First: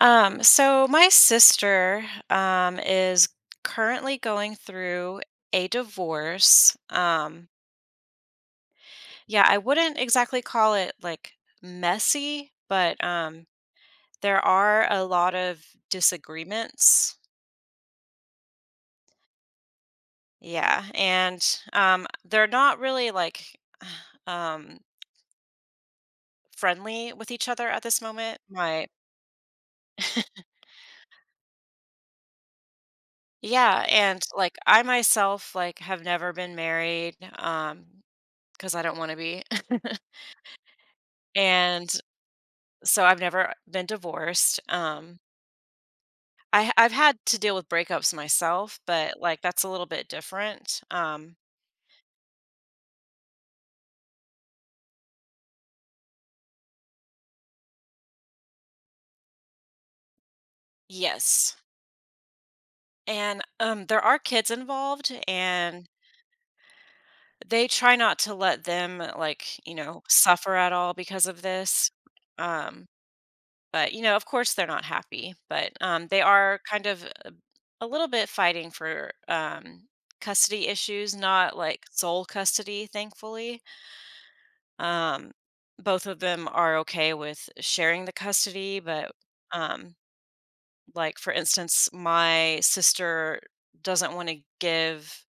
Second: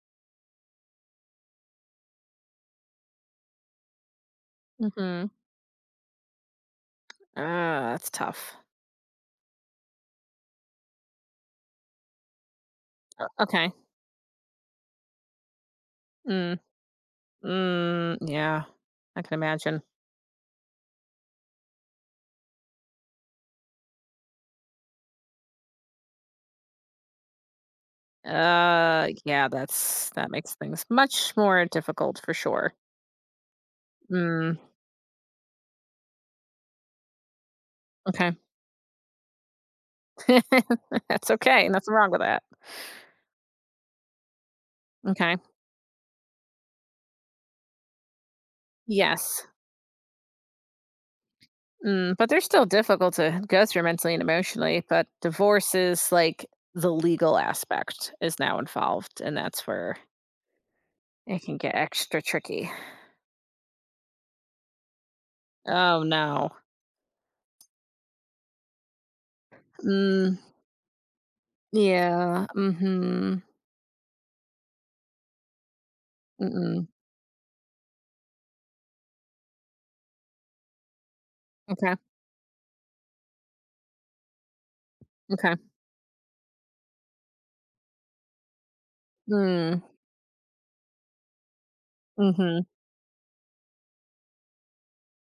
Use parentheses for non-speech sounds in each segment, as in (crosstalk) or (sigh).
So my sister is currently going through Mhm. a divorce. Um, Ah, that's tough. yeah, I wouldn't exactly call it like messy, but Okay. there are a lot of Mm. disagreements. Mm, yeah. I can imagine. Yeah, and they're not really like (sighs) um friendly with each other at this moment. My Yeah, that (laughs) makes things much more difficult for sure. yeah, and like Mm, I myself like have never been married okay. because I don't want to be. (laughs) (laughs) That's okay. And Nothing wrong with that. so I've never been divorced. Um, Okay. I I've had to deal with breakups myself, but like Yes. that's a little bit different. Mm, but they're still difficult to go through mentally and emotionally, but divorce is like the legal aspect is now involved and that's where it can Yes. get extra tricky. And there are kids involved and Oh no. they try not to let them like, Mm, suffer at all because of this. yeah. Mm. Um, Mhm. but of course they're not happy, but they are kind Mm-mm. of a little bit fighting for custody issues, not like Okay. sole custody, thankfully. Um, Okay. both of them are okay with sharing the custody, but Mm. um, like for instance, my Mhm. sister doesn't want to give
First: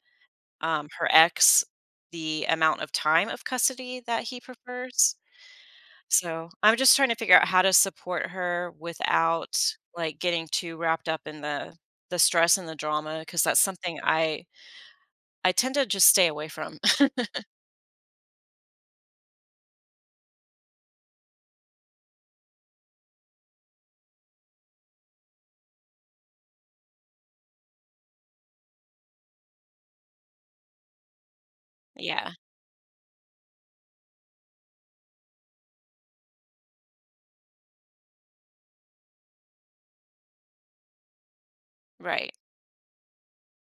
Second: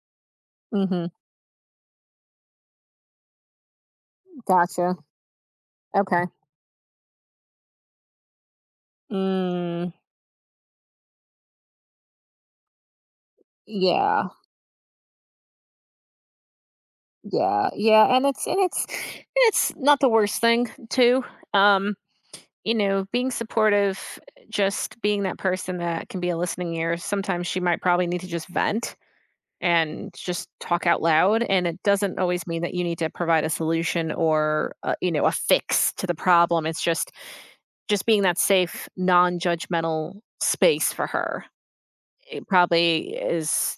Mhm. her ex the amount of time of custody that he Gotcha. prefers. Okay. So I'm just trying to figure out how to support her without Mm. like getting too wrapped up in the stress and the drama because that's something Yeah. I tend to just stay away from. Yeah. Yeah. And it's not the worst thing too. Um, you know, being supportive, just being that person that can be a listening ear. Sometimes she might probably need to just vent and just talk out loud, and it doesn't (laughs) Yeah, always mean that you need to provide a solution or you know, a fix to the problem. It's just being that safe non-judgmental space for her. right. It probably is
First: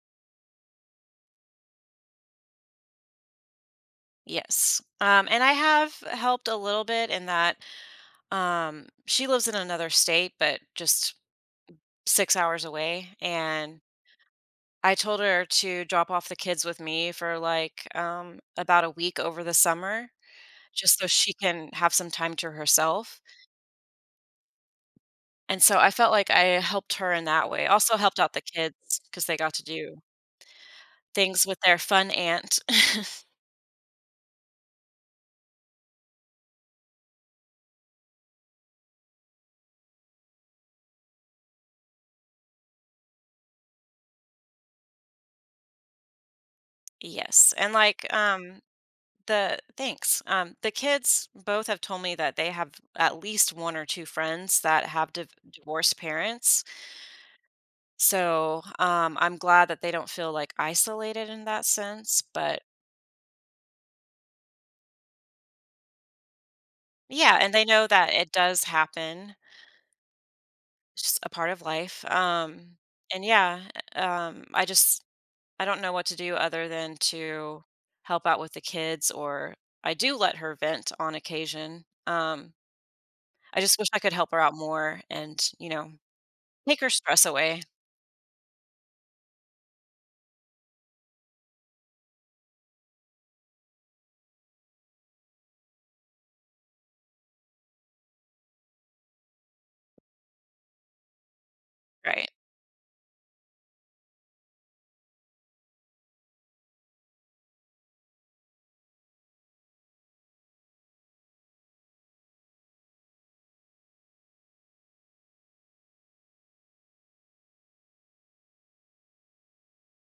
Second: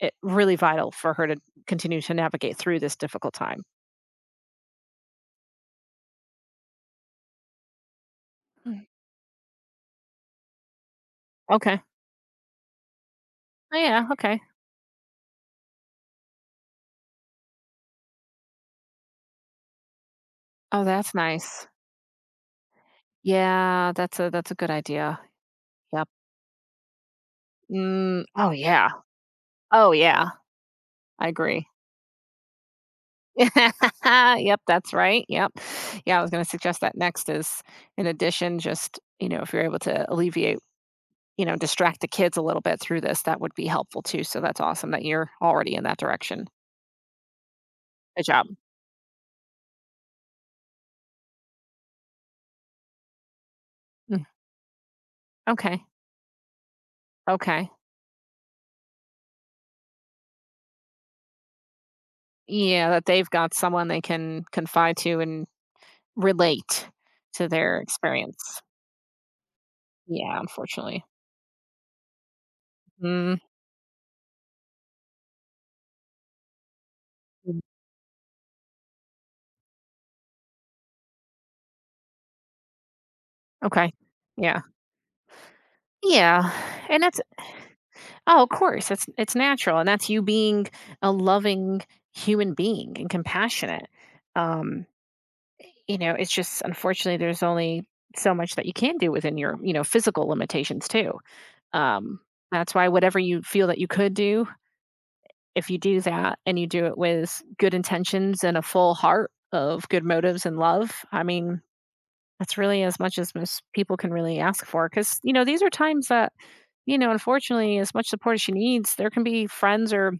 it really vital for her to continue to navigate through this difficult time. Yes. And I have helped a little bit in that. Mm. She lives in another state, but just Okay. 6 hours away, Oh, and yeah. Okay. I told her to drop off the kids with me for, like, about a week over the summer Oh, just so that's she nice. can have some time to herself, Yeah, that's a good idea. and so I Yep. felt like I helped her in that way. Also helped Mm, out the oh yeah. kids because they got to Oh do yeah. I things with agree. their fun aunt. (laughs) (laughs) Yep, that's right. Yep. Yeah, I was going to suggest that next is in addition just, you know, if you're able to alleviate, you know, distract the kids a little bit through this, that would be helpful too. So that's awesome that you're already in that direction. Yes, and, like, Good job. The kids both have told me that they have at least 1 or 2 Mm, friends that have okay. divorced parents, Okay. so, I'm glad that they don't feel, like, isolated in that sense, but Yeah, that they've got someone they can confide to and relate yeah, to and they their know that it experience. does happen. Yeah, unfortunately. Just a part of life. And Mm, yeah, I just I don't know what to do other than mm, to help out with the kids, or I do let her vent on occasion. I just wish okay. I could help her out Yeah. more and Yeah, take her and that's stress away. oh, of course, it's natural, and that's you being a loving human being and compassionate. Um, you know, it's just unfortunately there's only so much that you can do within your, you know, physical limitations too. Um, Right, that's why whatever you feel that you could do, if you do that and you do it with good intentions and a full heart of good motives and love, I mean, that's really as much as most people can really ask for. Because, you know, these are times that, you know, unfortunately, as much support as she needs, there can be friends or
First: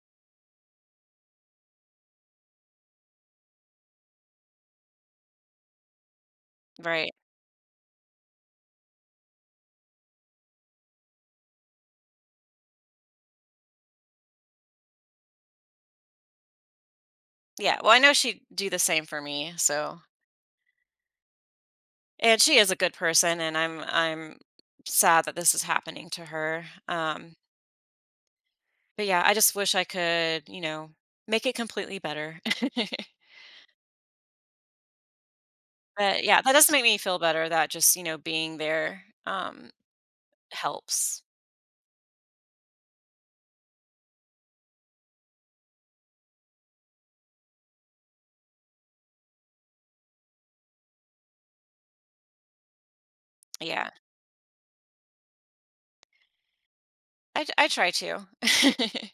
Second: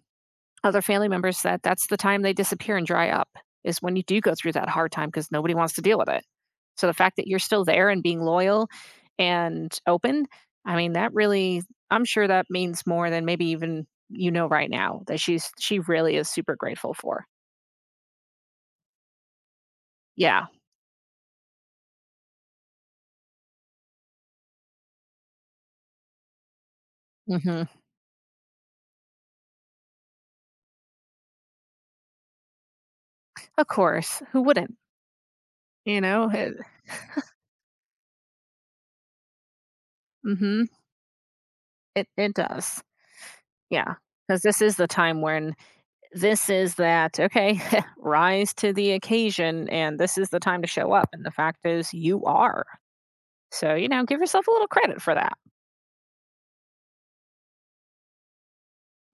other family members that that's the time they disappear and dry up is when you do go through that hard time because nobody wants to deal with it. So the right, fact that you're still there and being loyal and open, I mean, that really I'm sure that means more than maybe even you know right now that she really is super grateful for. yeah. Well, I know she'd do the same for me. So, Yeah. and she is a good person, and I'm sad that this is happening to her. Mhm. But yeah, I just wish I could make it completely better. (laughs) Of course. Who wouldn't? You But know? yeah, that It, does not make me feel better that just, being there, mhm. helps. It does. Yeah. Cuz this is the time when this is that okay, (laughs) rise to the occasion and this is the time to show up and the fact is you are. So, you Yeah, know, give yourself a little credit for that. I try to. (laughs)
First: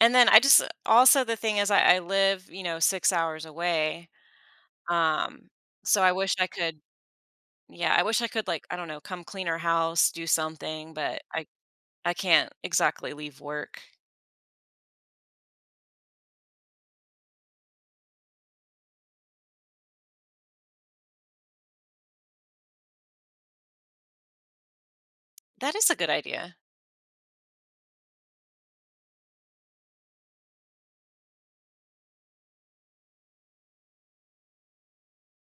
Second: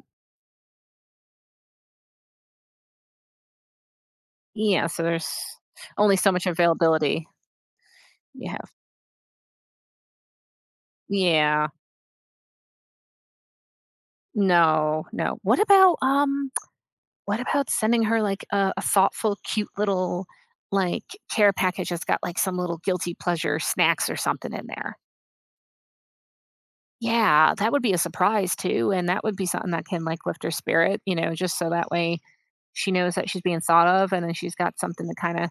And then I just also the thing is I live, 6 hours away, Yeah, so there's um, so I only so wish much I could availability yeah, I wish I could, you like, have. I don't know, come clean her house, do something, but Yeah. I can't exactly leave work. No, no. What about, (tsk) what about sending her, like, a thoughtful, cute little, like, care package that's got, like, some little guilty pleasure snacks or something in there? That is a good idea. Yeah, that would be a surprise too, and that would be something that can, like, lift her spirit, you know, just so that way she knows that she's being thought of, and then she's got something to kinda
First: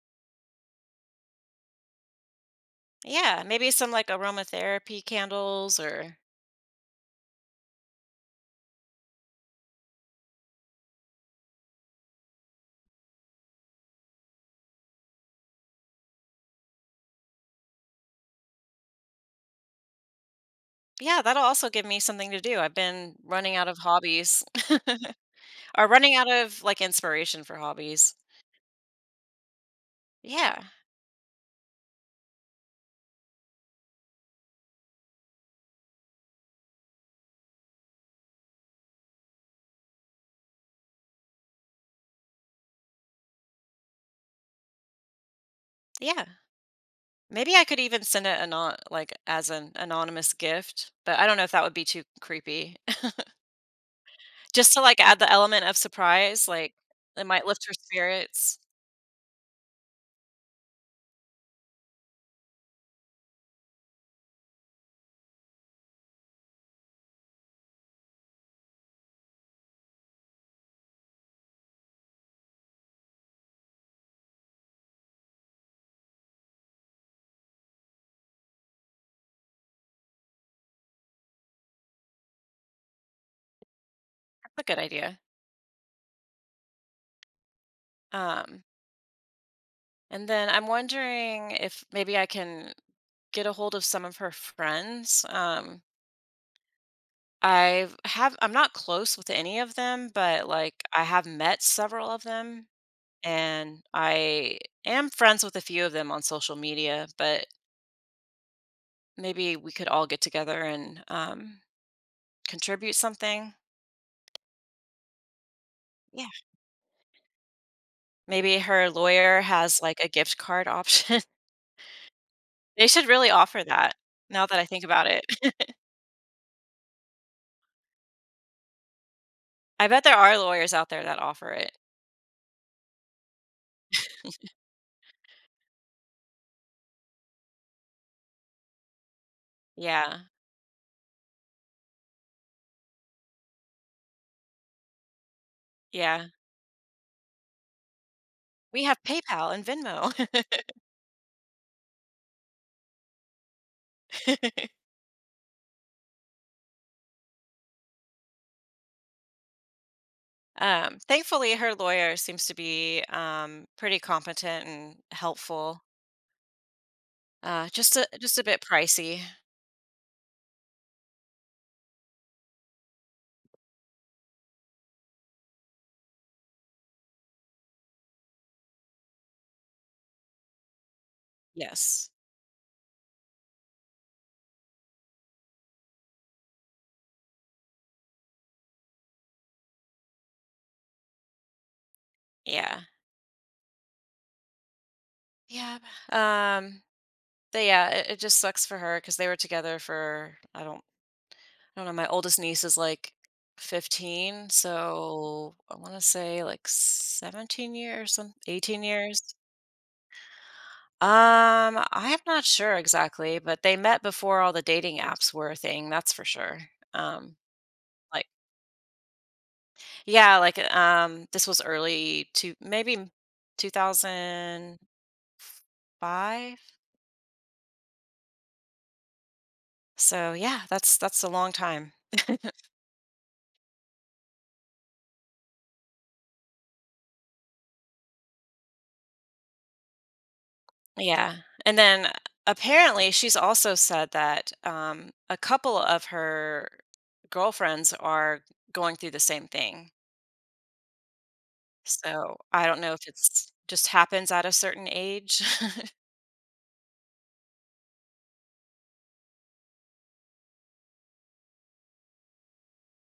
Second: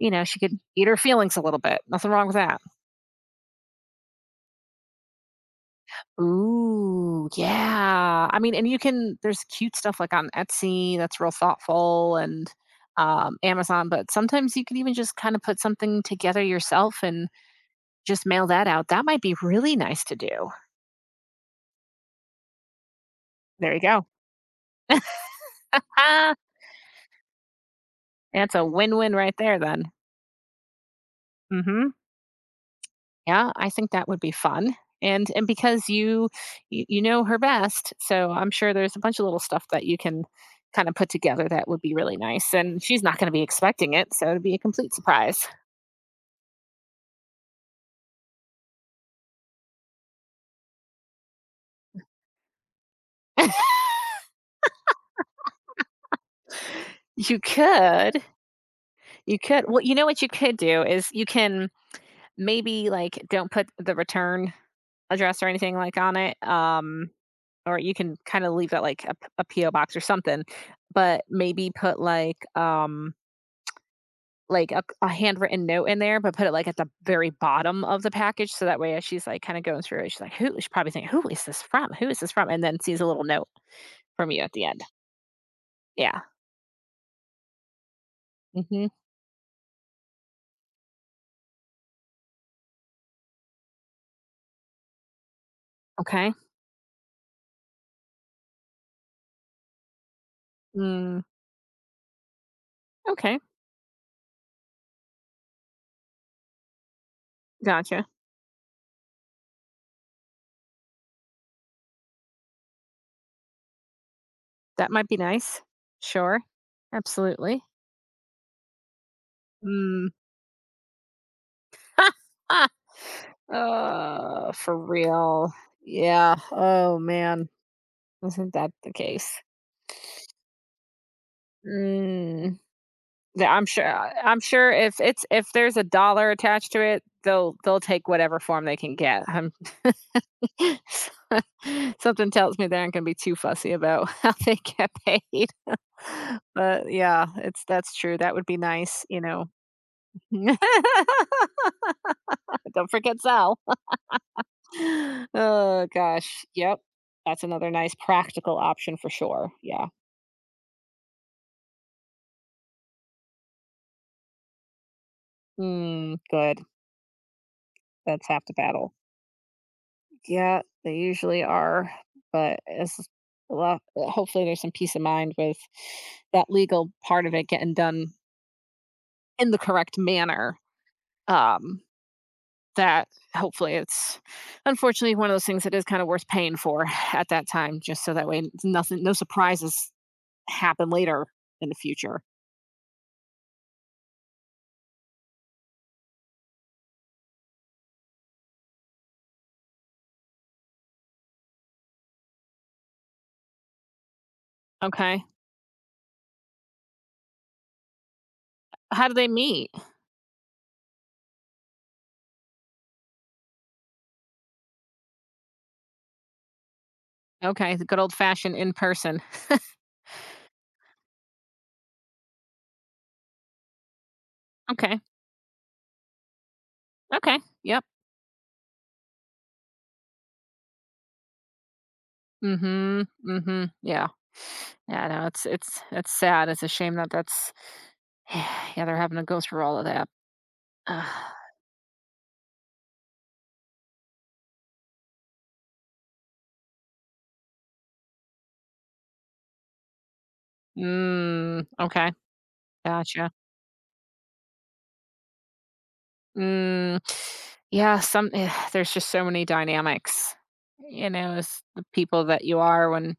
you know, she could eat her feelings a little bit. Nothing wrong with that. Yeah, maybe some, like, aromatherapy candles or Ooh, yeah. I mean, and you can there's cute stuff like on Etsy that's real thoughtful and Amazon, but sometimes you can even just kind of put something together yourself and just mail that out. That might be really nice to do. yeah, that'll also give me something to do. I've been running out There of you go. hobbies. (laughs) Or running out Ah, of, like, inspiration for hobbies. that's a win-win right there then. Yeah, Mm hmm. Yeah, I think that would be fun. And because you know her best, so I'm sure there's a bunch of little stuff that you can kind of put together that would be really nice. And she's not going to be expecting it, so it'd be a complete surprise. yeah. Maybe I could even send it anon like, as an anonymous gift, but I don't know if that would be too creepy. (laughs) (laughs) Just to, like, add the element of surprise, like, it You might lift her could, spirits. you could. Well, you know what you could do is you can maybe like don't put the return address or anything like on it. Or you can kind of leave that like a PO box or something, but maybe put like a handwritten note in there, but put it like at the very bottom of the package. So that way, as she's like kind of going through it, she's like, who, she probably think, who is this from? Who is this from? And then sees a little note from you at That's a the good end. idea. Yeah. Um, Hmm. and then I'm wondering if maybe I can get a hold of some of her friends. Okay. I'm not close with any of them, but, like, I Mm, have met several of them. okay. And I am friends with a few of them on social media, but Gotcha. maybe we could all get together and contribute something. That might be nice. Yeah. Sure. Absolutely. Maybe her lawyer has like Mm. a gift card option. (laughs) (laughs) They should really offer that now that I for think about it. real. (laughs) Yeah. Oh, man. Isn't that the case? I bet there are lawyers out there that offer it. Mm. I'm sure if it's if there's a dollar attached to it, they'll take whatever form they can get. Yeah. (laughs) Something tells me they aren't gonna be too fussy about (laughs) how they get paid. Yeah. But yeah, it's that's true. That would be We have nice, you know. PayPal and Venmo. (laughs) Don't forget Sal. (laughs) (laughs) Oh gosh. Yep. That's another nice practical option for sure. Yeah. Um, thankfully, her lawyer seems to be pretty competent and helpful. Mm, good. That's Just half a the bit battle. pricey. Yeah, they usually are, but it's a lot hopefully there's some peace of mind with that legal part of it getting done in the correct manner. Um, Yes. that hopefully it's unfortunately one of those things that is kind of worth paying for (laughs) at that time, just so that way n- nothing, no surprises happen later in the future. Yeah. Yeah. Um, but yeah, it just sucks for her because they were together for I don't know. My oldest niece is like 15, Okay. so I want to say like 17 years, some 18 How do years. they meet? I am not sure exactly, but they met before all the dating apps were a thing. That's for sure. Um, Okay. The good old like fashioned in person. yeah, like this was early to maybe 2005. Okay. Okay. Yep. So yeah, that's a long time. Mhm, mhm, yeah. Yeah, no, it's sad, it's a shame that that's (sighs) yeah, they're having to go through all of that. (sighs) Ugh. Yeah, and then apparently she's also said that, a couple of her girlfriends are going through the same thing, Mm, okay, so I don't know if gotcha. it's just happens at a certain age. (laughs) Mm, yeah, some (sighs) there's just so many dynamics, you know, as the people that you are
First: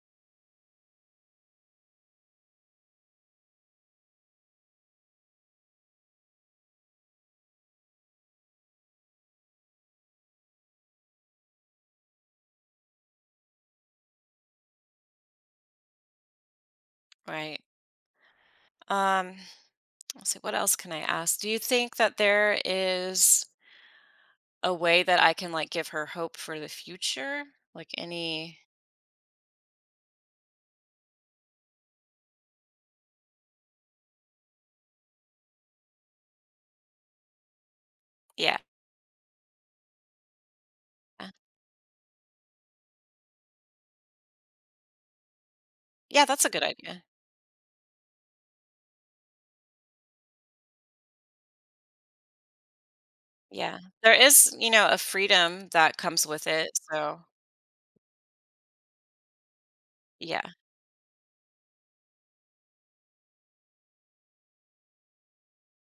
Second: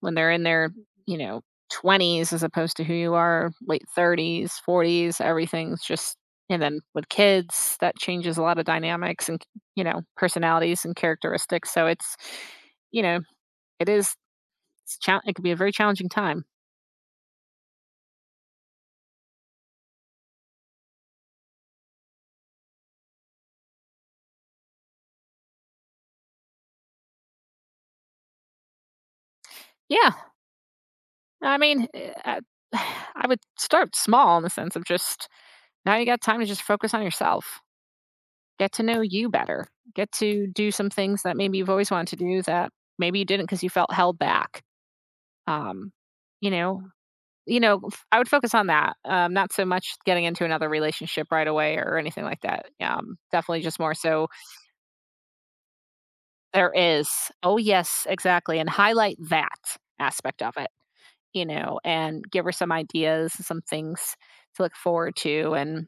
when they're in their, you know, 20s as opposed to who you are late 30s, 40s, everything's just and then with kids, that changes a lot of dynamics and, you know, personalities and characteristics. So it's, you know, it is, it's chal it could be a very challenging time. Right. Um, let's see, what else can I ask? Do you think that there is a way that I can, like, give her hope for the future? Like, any. Yeah. I mean, eh, I (sighs) I would start small in the sense of just now you got time to just focus on yourself. Yeah. Get to know you better. Get to do some things that maybe you've always wanted to do that maybe you didn't because you felt held back. Um, Yeah, that's you a good know, idea. you know, f- I would focus on that. Not so much getting into another relationship right away or anything like that. Yeah, definitely Yeah. just more There so is, you know, a freedom that comes with it, there is. so Oh yes, exactly, and highlight that aspect of yeah. it. You know, and give her some ideas, some things to look forward to, and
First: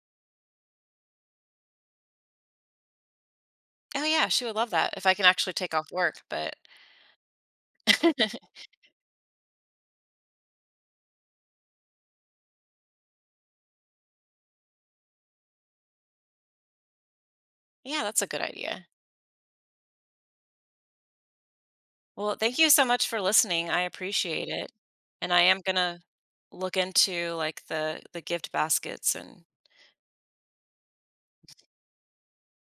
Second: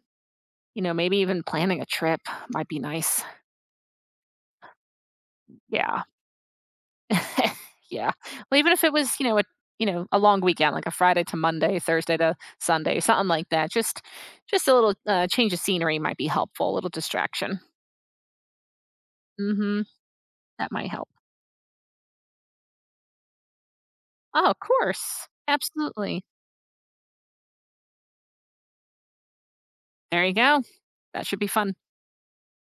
you know, maybe even planning a trip might be nice. Oh, yeah, she would love that if I can actually take off Yeah. work, but (laughs) Yeah. Well, (laughs) even if it was, you know, a long weekend, like a Friday to Monday, Thursday to Sunday, something like that. Just a little change of scenery might be helpful, a little distraction. yeah, that's a good idea. Mhm. That might help. Well, thank you so much for listening. I Oh, appreciate of it. course. And I am gonna Absolutely. look into like the gift baskets and There you go. That should be fun.